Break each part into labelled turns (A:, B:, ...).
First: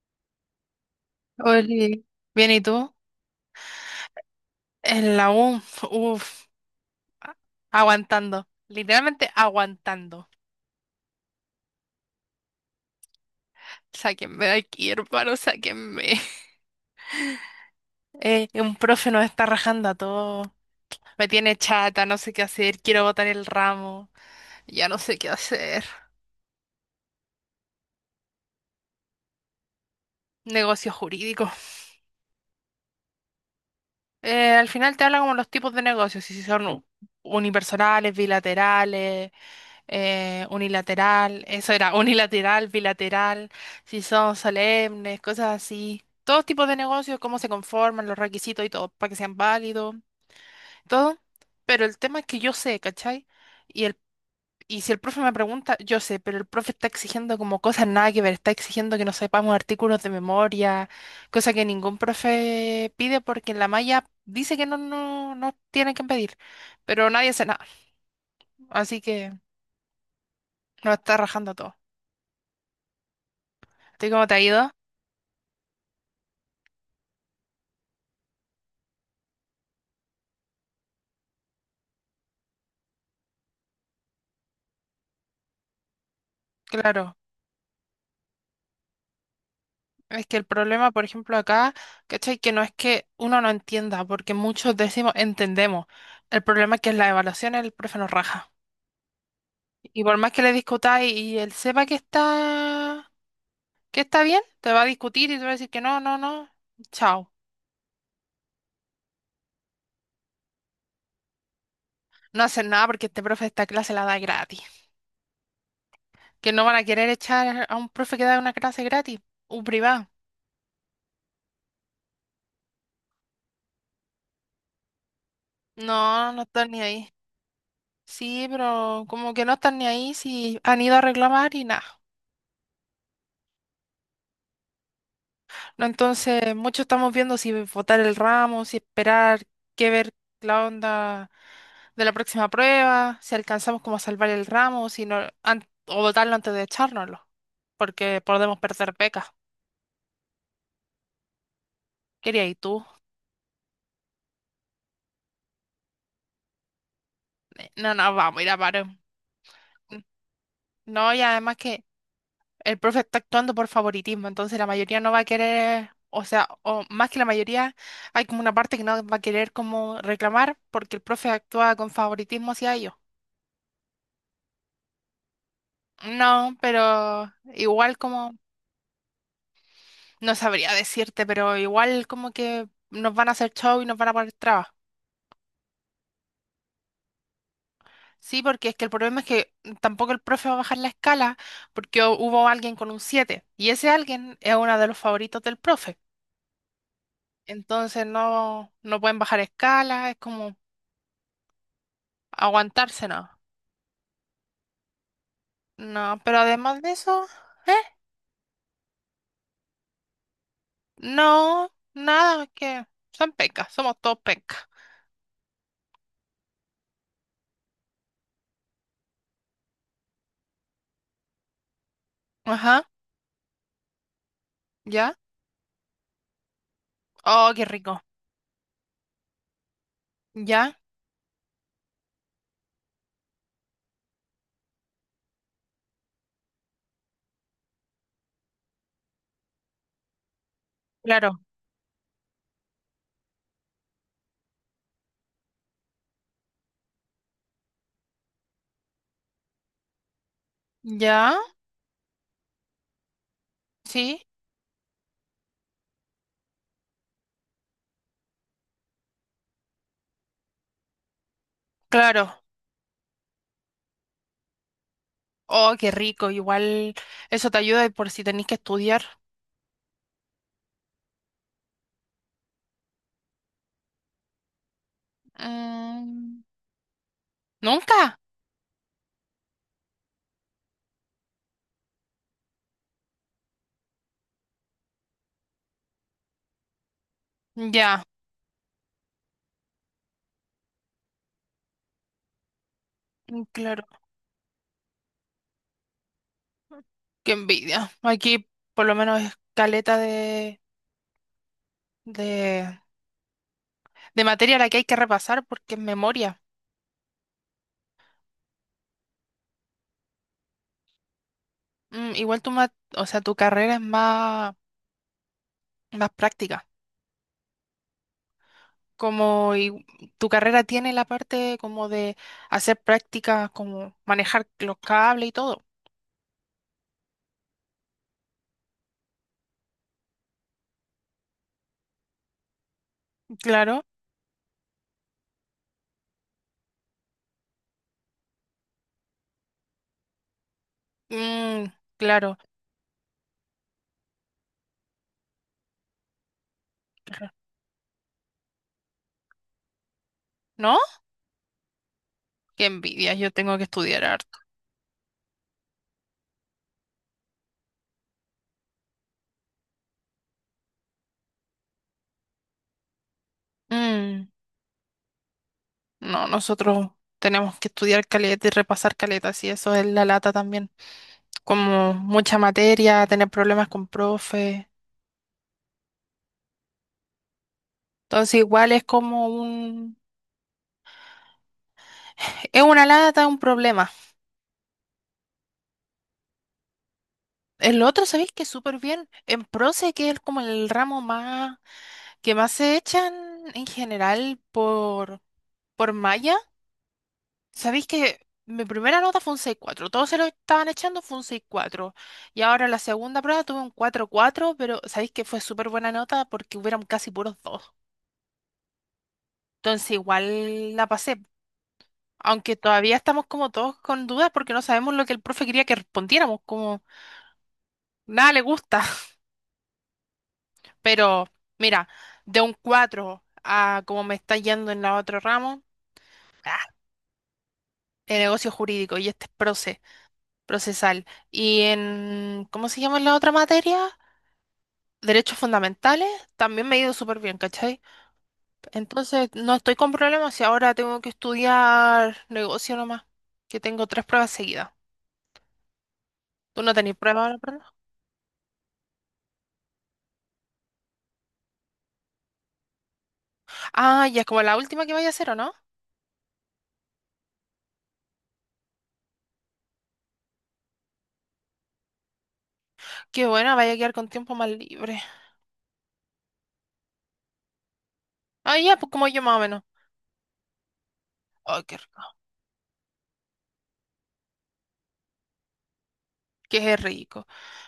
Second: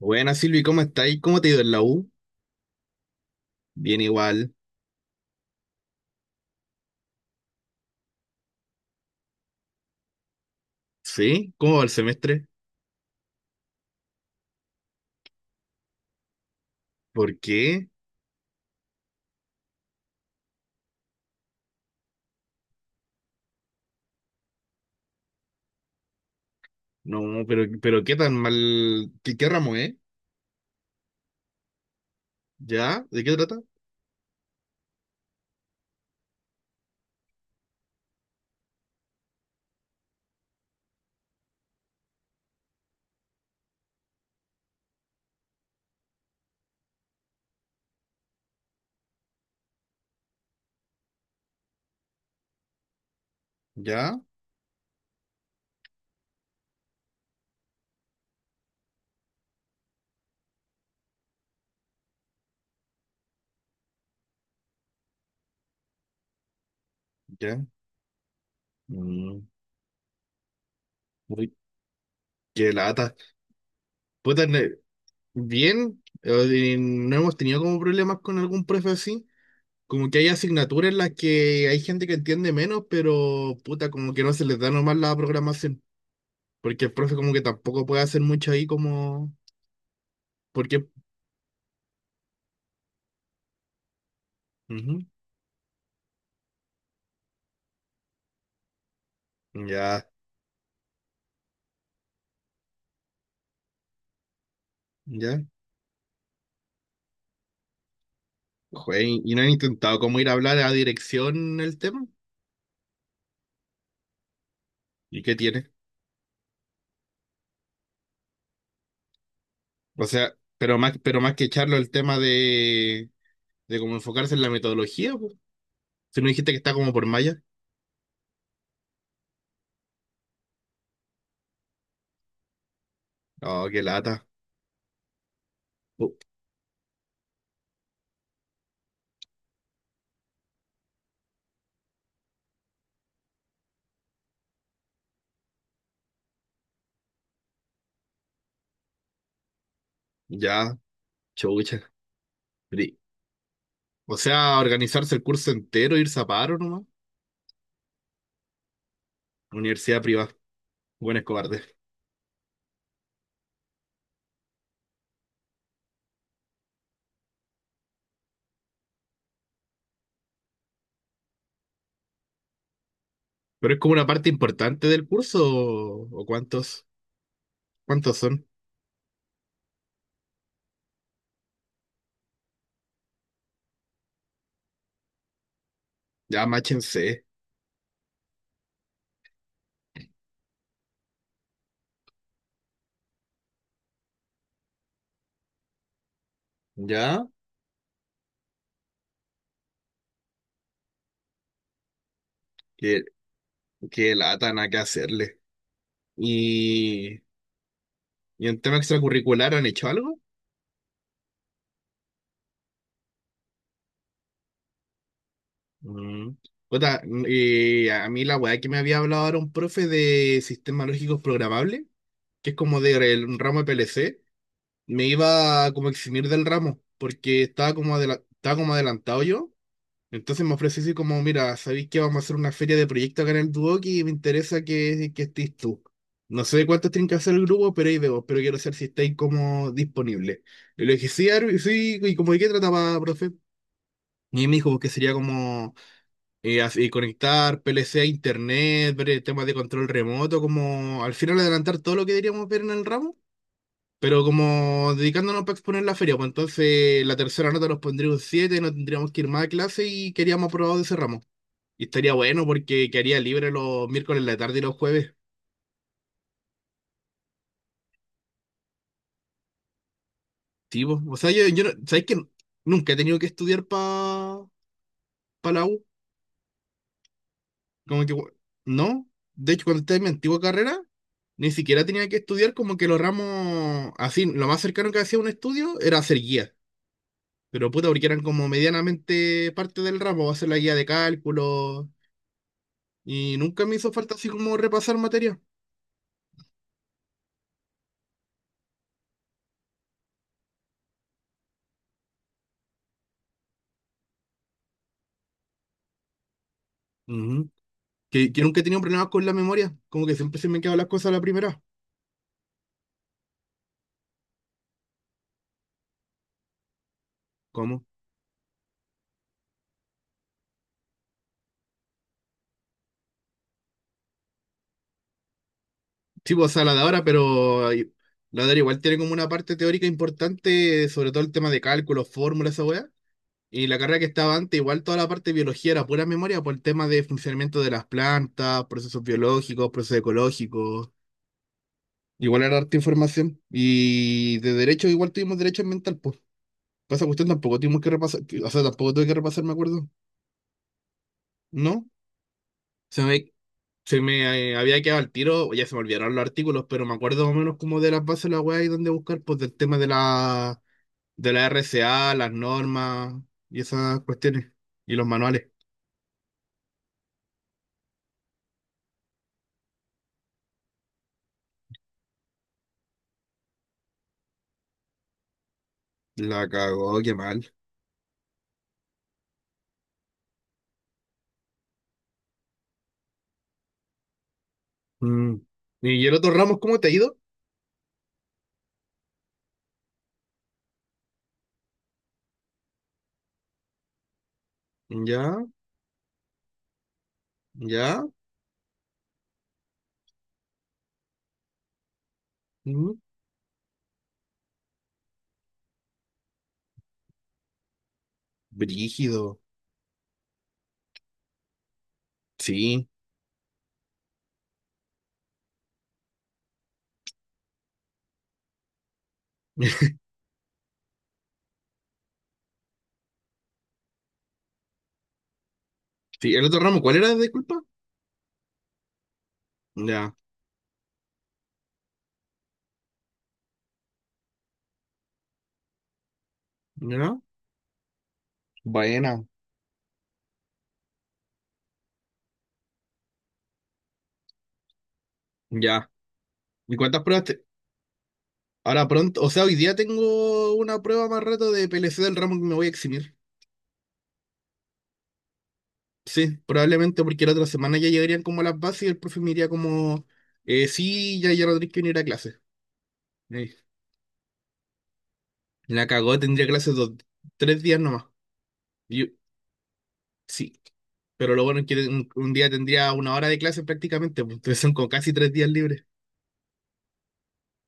A: Buenas Silvi, ¿cómo estáis? ¿Cómo te ha ido en la
B: Oli,
A: U?
B: bien, ¿y tú?
A: Bien igual.
B: En la U, uff, aguantando, literalmente aguantando.
A: ¿Sí? ¿Cómo va el semestre?
B: Sáquenme de aquí, hermano, sáquenme.
A: ¿Por qué?
B: Un profe nos está rajando a todos, me tiene chata, no sé qué hacer, quiero botar el ramo, ya no sé qué hacer.
A: No, pero ¿qué tan mal? ¿Qué ramo es?
B: Negocios jurídicos.
A: ¿Ya? ¿De qué trata?
B: Al final te habla como los tipos de negocios, si son unipersonales, bilaterales, unilateral, eso era, unilateral, bilateral, si son solemnes, cosas así. Todos tipos de negocios, cómo se conforman, los requisitos y todo, para que sean válidos, todo. Pero el tema es que yo sé, ¿cachai? Y, el,
A: ¿Ya?
B: y si el profe me pregunta, yo sé, pero el profe está exigiendo como cosas nada que ver, está exigiendo que nos sepamos artículos de memoria, cosa que ningún profe pide porque en la malla dice que no, no, no tienen que pedir, pero nadie hace nada,
A: ¿Ya?
B: así que
A: Mm,
B: nos está rajando
A: uy,
B: todo.
A: qué lata.
B: ¿Tú cómo te ha
A: Puta,
B: ido?
A: bien, no hemos tenido como problemas con algún profe así. Como que hay asignaturas en las que hay gente que entiende menos, pero puta, como que no se les da nomás la programación. Porque el profe
B: Claro,
A: como que tampoco puede hacer mucho ahí como...
B: es que el
A: Porque...
B: problema, por ejemplo, acá, ¿cachai? Que no es que uno no entienda, porque muchos
A: Ujú.
B: decimos entendemos. El problema es que en las evaluaciones el profe nos raja. Y
A: Ya.
B: por más que le discutáis y él sepa que está bien, te va a discutir y
A: ¿Ya?
B: te va a decir que no, no, no, chao.
A: ¿Y no han intentado cómo ir a hablar a dirección el tema?
B: No hacen nada porque este profe esta clase la da gratis.
A: ¿Y qué tiene?
B: Que no van a querer echar a un profe que da una clase gratis, un
A: O
B: privado.
A: sea, pero más que echarlo el tema de cómo enfocarse en la metodología, po. Si no
B: No, no
A: dijiste que
B: están
A: está
B: ni
A: como por
B: ahí.
A: malla.
B: Sí, pero como que no están ni ahí si han ido a reclamar y nada.
A: Oh, qué lata.
B: ¿No?
A: Uh,
B: Entonces, muchos estamos viendo si votar el ramo, si esperar, qué ver la onda de la próxima prueba, si alcanzamos como a salvar el ramo, si no, o votarlo antes de echárnoslo, porque podemos perder becas.
A: ya, chucha.
B: Quería ir tú.
A: Pri- O sea, organizarse el curso entero, irse a paro nomás.
B: No, no, vamos, mira, paro.
A: Universidad privada.
B: No, y
A: Buenos
B: además
A: cobardes.
B: que el profe está actuando por favoritismo, entonces la mayoría no va a querer, o sea, o más que la mayoría, hay como una parte que no va a querer como reclamar porque el profe actúa con favoritismo hacia ellos.
A: Pero es como una parte importante del curso, ¿o
B: No,
A: cuántos?
B: pero igual
A: ¿Cuántos son?
B: como, no sabría decirte, pero igual como que nos van a hacer show y nos van a poner trabas.
A: Ya, máchense.
B: Sí, porque es que el problema es que tampoco el profe va a bajar la escala porque hubo alguien con un 7 y ese alguien es uno de los favoritos del profe.
A: Ya,
B: Entonces no, no pueden bajar escala, es como
A: qué,
B: aguantarse, ¿no?
A: qué lata, nada que hacerle.
B: No, pero además de
A: Y
B: eso, ¿eh?
A: ¿Y ¿en tema extracurricular han hecho algo?
B: No, nada, es que son pecas, somos todos pecas.
A: Mm. Puta, mm, y a mí la weá que me había hablado era un profe de sistemas lógicos programables, que es como
B: Ajá,
A: de un ramo de PLC, me
B: ya.
A: iba a como eximir del ramo, porque
B: Oh, qué
A: estaba como,
B: rico.
A: estaba como adelantado yo. Entonces me
B: Ya,
A: ofreció así como, mira, ¿sabéis que vamos a hacer una feria de proyectos acá en el Duoc y me interesa que estés tú? No sé cuántos tienen que hacer el grupo, pero ahí veo, pero quiero saber si estáis como disponible. Y le dije, sí,
B: claro.
A: Arvi, sí, y como de qué trataba, profe. Y me dijo que sería como así, conectar PLC a internet, ver temas de control remoto, como al
B: Ya,
A: final adelantar todo lo que deberíamos ver en el ramo,
B: sí,
A: pero como dedicándonos para exponer la feria, pues entonces la tercera nota nos pondría un 7, no tendríamos que ir más a clase y queríamos aprobado de ese ramo. Y estaría
B: claro.
A: bueno porque quedaría libre los miércoles en la tarde y los jueves.
B: Oh, qué rico. Igual eso te ayuda por si tenéis que estudiar.
A: Sí, po. O sea, yo ¿sabes que nunca he tenido que estudiar para la U?
B: Mm,
A: Como que,
B: ¿nunca?
A: no. De hecho, cuando estaba en mi antigua carrera, ni siquiera tenía que estudiar como que los ramos así. Lo más cercano que hacía un estudio era hacer guía. Pero puta,
B: Ya,
A: porque eran como medianamente parte del ramo, hacer la guía de cálculo. Y
B: mm,
A: nunca me
B: claro.
A: hizo falta así como repasar materia.
B: Qué envidia. Aquí por lo menos es caleta de, de materia la que hay que repasar porque es memoria.
A: Ujú. Que nunca he tenido problemas con la memoria. Como que siempre se me han quedado las cosas a la primera.
B: Mm, igual tu, o sea, tu carrera es más, más práctica.
A: ¿Cómo?
B: Como y- Tu carrera tiene la parte como de hacer prácticas, como manejar los cables y todo.
A: Sí, pues, o sea, la de ahora, pero ay, la de ahora igual tiene como una parte teórica importante, sobre todo el tema de cálculos, fórmulas, esa weá. Y la
B: Claro.
A: carrera que estaba antes, igual toda la parte de biología era pura memoria por el tema de funcionamiento de las plantas, procesos biológicos, procesos ecológicos.
B: Mm, claro.
A: Igual era harta información. Y de derecho, igual tuvimos derecho ambiental, pues. Pasa cuestión, tampoco tuvimos que repasar, o sea, tampoco tuve que repasar, me acuerdo.
B: ¿No?
A: ¿No?
B: Qué
A: Se
B: envidia, yo
A: me,
B: tengo que
A: se
B: estudiar harto.
A: me había quedado al tiro, ya se me olvidaron los artículos, pero me acuerdo más o menos como de las bases de la web y dónde buscar, pues del tema de la RCA las normas y esas
B: Mm,
A: cuestiones. Y los manuales.
B: no, nosotros tenemos que estudiar caleta y repasar caleta, y eso es la lata también. Como mucha materia, tener problemas con profe.
A: La cagó, qué mal.
B: Entonces igual es como un... Es una lata, un problema.
A: Mm. ¿Y el otro Ramos, cómo te ha ido?
B: El otro, ¿sabéis que súper bien? En Proce, que es como el ramo más... que más se echan en general
A: Ya,
B: por malla. Sabéis que
A: ya.
B: mi primera nota fue un 6,4. Todos se lo estaban echando, fue un 6,4. Y ahora la
A: Mm,
B: segunda prueba tuve un 4,4, pero sabéis que fue súper buena nota porque hubieron casi puros dos.
A: brígido.
B: Entonces igual la pasé. Aunque
A: Sí.
B: todavía estamos como todos con dudas porque no sabemos lo que el profe quería que respondiéramos, como nada le gusta. Pero mira, de un 4 a como me está yendo en la otro ramo,
A: Sí, el
B: ah,
A: otro Ramos, ¿cuál era? Disculpa.
B: el negocio jurídico y este es proce,
A: Ya,
B: procesal. Y en, ¿cómo se llama la otra materia? Derechos fundamentales, también me ha ido súper
A: ya.
B: bien, ¿cachai?
A: Buena.
B: Entonces, no estoy con problemas y ahora tengo que estudiar negocio nomás, que tengo tres pruebas seguidas.
A: Ya.
B: ¿Tú no
A: ¿Y
B: tenés
A: cuántas
B: pruebas
A: pruebas
B: ahora, perdón?
A: Ahora pronto, o sea, hoy día tengo una prueba más rato de PLC del ramo que me voy a eximir.
B: Ah, ya es como la última que vaya a hacer, ¿o no?
A: Sí, probablemente porque la otra semana ya llegarían como a las bases y el profe me diría como, sí, ya, ya no tenés que venir a clase.
B: Qué buena,
A: Eh,
B: vaya a quedar con tiempo más libre.
A: la cagó, tendría clases dos, tres días nomás.
B: Ah, ya, pues como
A: Y,
B: yo más o menos.
A: sí, pero lo bueno
B: Ay,
A: es
B: qué
A: que
B: rico,
A: un día tendría una hora de clase prácticamente, pues entonces son como casi tres días libres.
B: qué rico.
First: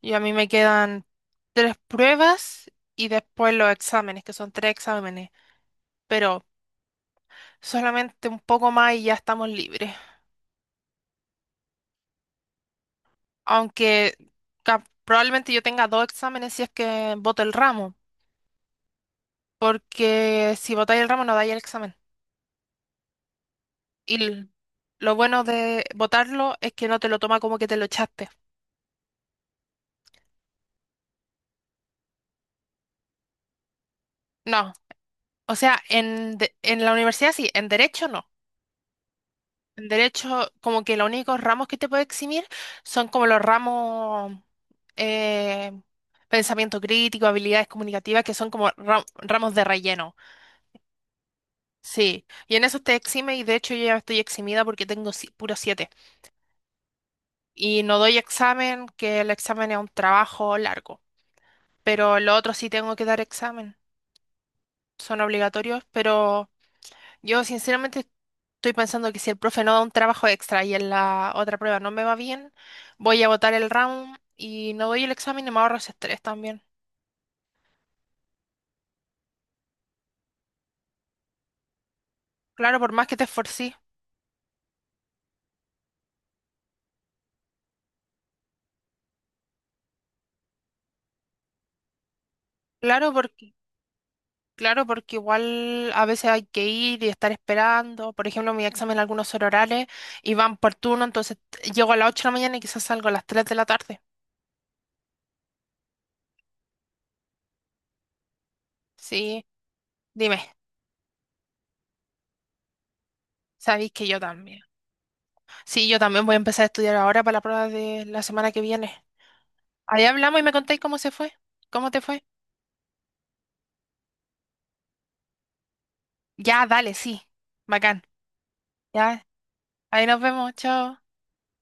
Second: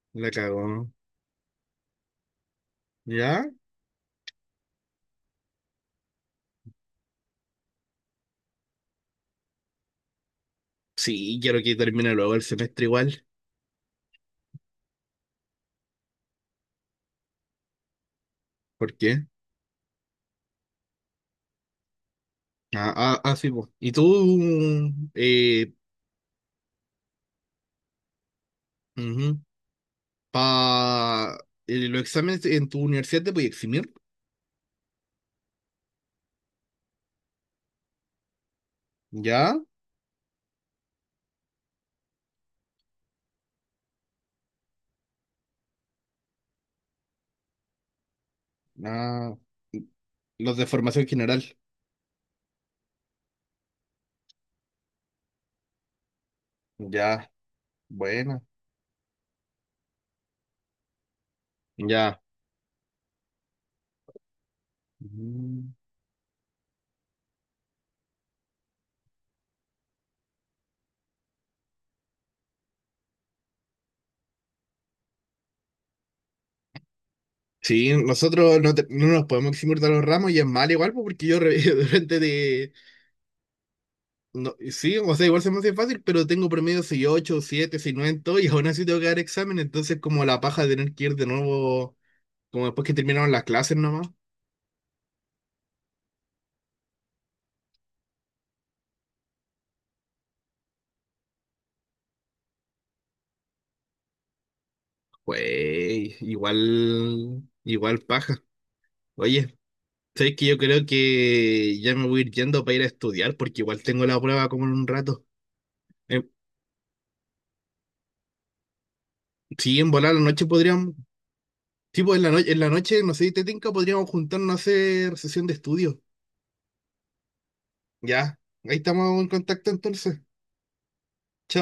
B: Y a
A: La
B: mí me
A: cago, ¿no?
B: quedan tres pruebas y
A: ¿Ya?
B: después los exámenes, que son tres exámenes, pero solamente un poco más y ya estamos libres.
A: Sí, quiero que termine luego el semestre igual.
B: Aunque probablemente yo tenga dos exámenes si es que voto el ramo,
A: ¿Por qué?
B: porque si votáis el ramo no dais el examen.
A: Ah, ah, ah, sí, pues. ¿Y tú,
B: Y lo bueno
A: eh,
B: de votarlo es que no te lo toma como que te lo echaste.
A: ujú, pa, los exámenes en tu universidad te puedes eximir?
B: No, o sea, en, en la universidad sí, en derecho no.
A: ¿Ya?
B: En derecho como que los únicos ramos que te puede eximir son como los ramos eh, pensamiento crítico, habilidades comunicativas, que son como
A: Ah,
B: ramos de relleno.
A: los de formación general.
B: Sí, y en eso te exime y de hecho yo ya estoy eximida porque tengo puro 7
A: Ya,
B: y no doy
A: buena.
B: examen, que el examen es un trabajo largo, pero
A: Ya.
B: lo otro sí tengo que dar examen, son
A: Mm.
B: obligatorios, pero yo sinceramente estoy pensando que si el profe no da un trabajo extra y en la otra prueba no me va bien, voy a botar el round y no doy el examen y me ahorro ese estrés también.
A: Sí, nosotros no, te- no nos podemos eximir de los ramos y es mal igual, pues, porque yo re- de repente de...
B: Claro, por más que te esforcí.
A: no- sí, o sea, igual se me hace fácil, pero tengo promedio 8, 7, 9 en todo y aún así tengo que dar examen, entonces como la paja de tener que ir de nuevo, como después que
B: Claro,
A: terminaron las
B: porque
A: clases nomás,
B: Claro, porque igual a veces hay que ir y estar esperando. Por ejemplo, mi examen algunos son orales y van por turno, entonces llego a las 8 de la mañana y quizás salgo a las 3 de la tarde.
A: pues igual, igual paja.
B: Sí,
A: Oye, sabes que
B: dime,
A: yo creo que ya me voy a ir yendo para ir a estudiar, porque igual
B: sabéis que
A: tengo
B: yo
A: la prueba
B: también.
A: como en un rato.
B: Sí, yo
A: Eh,
B: también voy a empezar a estudiar ahora para la prueba de la semana que viene.
A: sí, en
B: Ahí
A: volar la
B: hablamos y
A: noche
B: me contáis
A: podríamos,
B: cómo se fue, cómo te
A: Tipo,
B: fue.
A: en la noche, no sé si te tinca, podríamos juntarnos a hacer sesión de estudio.
B: Ya, dale, sí, bacán.
A: Ya, ahí estamos
B: Ya,
A: en contacto
B: ahí
A: entonces.
B: nos vemos, chao.
A: Chao.